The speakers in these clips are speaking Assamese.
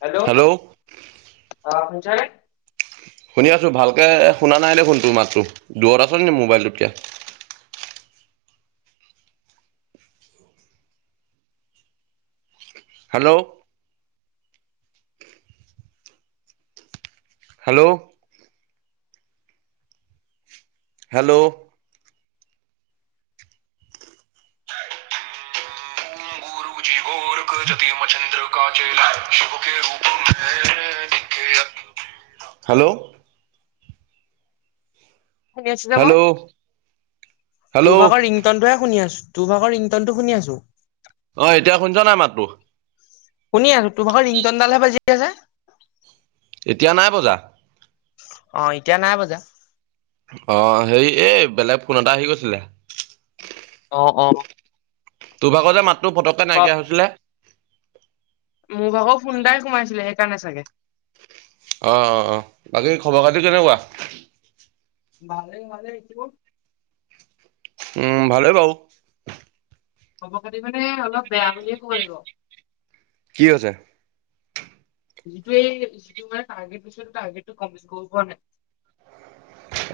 হেল্ল' অহ শুনিছনে? শুনি আছোঁ ভালকে শুনা নাই দেখোন তোৰ মাতটো দূৰত আছনি মোবাইলটোতকে? হেল্ল'। হেল্ল'। হেল্ল'। [unintelligible] হেল্ল'। শুনি আছো যে মই, হেল্ল' টো হেল্ল' ভাগৰ ৰিংটনটোহে শুনি আছো। তো ভাগৰ ৰিংটন টো শুনি আছো। অ'এতিয়া শুনছ নাই মাতটো? শুনি আছো টোভাগৰ ৰিংটনডালহে বাজি আছে। এতিয়া নাই বজা। অ' এতিয়া নাই বজা। অ' হেই এ বেলেগ ফোন এটা আহি গৈছিলে। অ', অ'। তোৰ ভাগৰ যে মাতটো পটককে ক নাইকিয়া হৈছিলে। মোৰ ভাগৰ ফোনএটায়ে সোমাইছিলে সেইকাৰণে চাগে। অ', অ', অ, বাকী খবৰ খাতি কেনেকুৱা? মানে, মানে এইটো উম, ভালেই বাও। খবৰ খাতি মানে, অলপ বেয়া বুলিয়ে ক'ব লাগিব। কি হৈছে? যিটোয়েই যিটো মানে টাৰ্গেট দিছিল, টাৰ্গেটটো কমপ্লিট কৰিব পৰা নাই।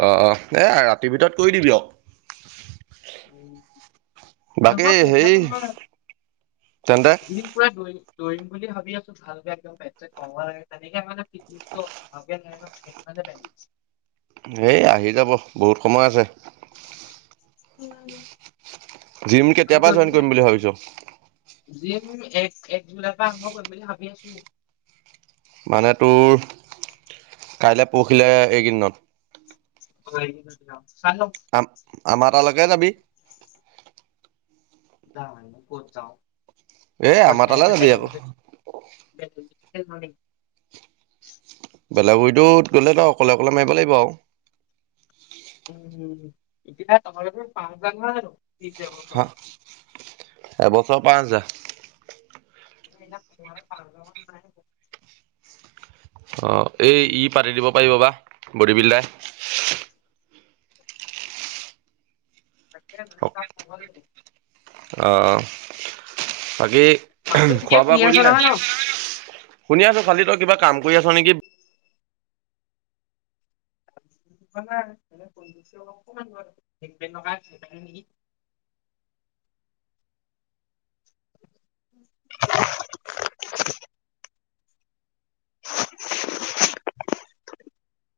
অ', অ', এ ৰাতিৰ ভিতৰত কৰি দিবি আও। উম নহয় ফেবিল হেৰি নহয় [unintelligible] তেন্তে কদিন প দু [unintelligible] দৰিম বুলি ভাবি আছো ভালকে একদম পেট কমাব লাগে তেনেকে মে [unintelligible] [unintelligible] এ আহি যাব বহুত সময় আছে। উ, জিম কেতিয়াপা জইন কৰিম বুলি ভাবিছ? জিম এক-এক জুলাইৰ পৰা আৰম্ভ কৰিম বুলি ভাবি আছো। মানে তোৰ কাইলে পৰহিলে এইকেইদিনত? [unintelligible] আম-আমাৰ তালৈকে যাবি? জানো ক'ত যাওঁ। এ, আমাৰ পইচাই তালৈ নাই যাবি আকৌ। বেলেগতে [unintelligible] বেলগুৰিটোত গ'লে আও অকলে, অকলে মাৰিব লাগিব আৰু উম, উম এতিয়া [unintelligible] পাঁচ হাজাৰ নহয় জানো? [unintelligible] শ পাঁচ হাজাৰ। [unintelligible] অ', এই ই পাতি দিব পাৰিব বা বডী বিল্ডাৰে। [unintelligible] অ', বাকী মাতটো ঠিকে খোৱা বোৱা শুনি কৰিলি আছা নে নহয় নাই, শুনি আছো খালি তই কিবা কাম কৰি আছ নেকি। [unintelligible] [inaudible] [inaudible] [inaudible]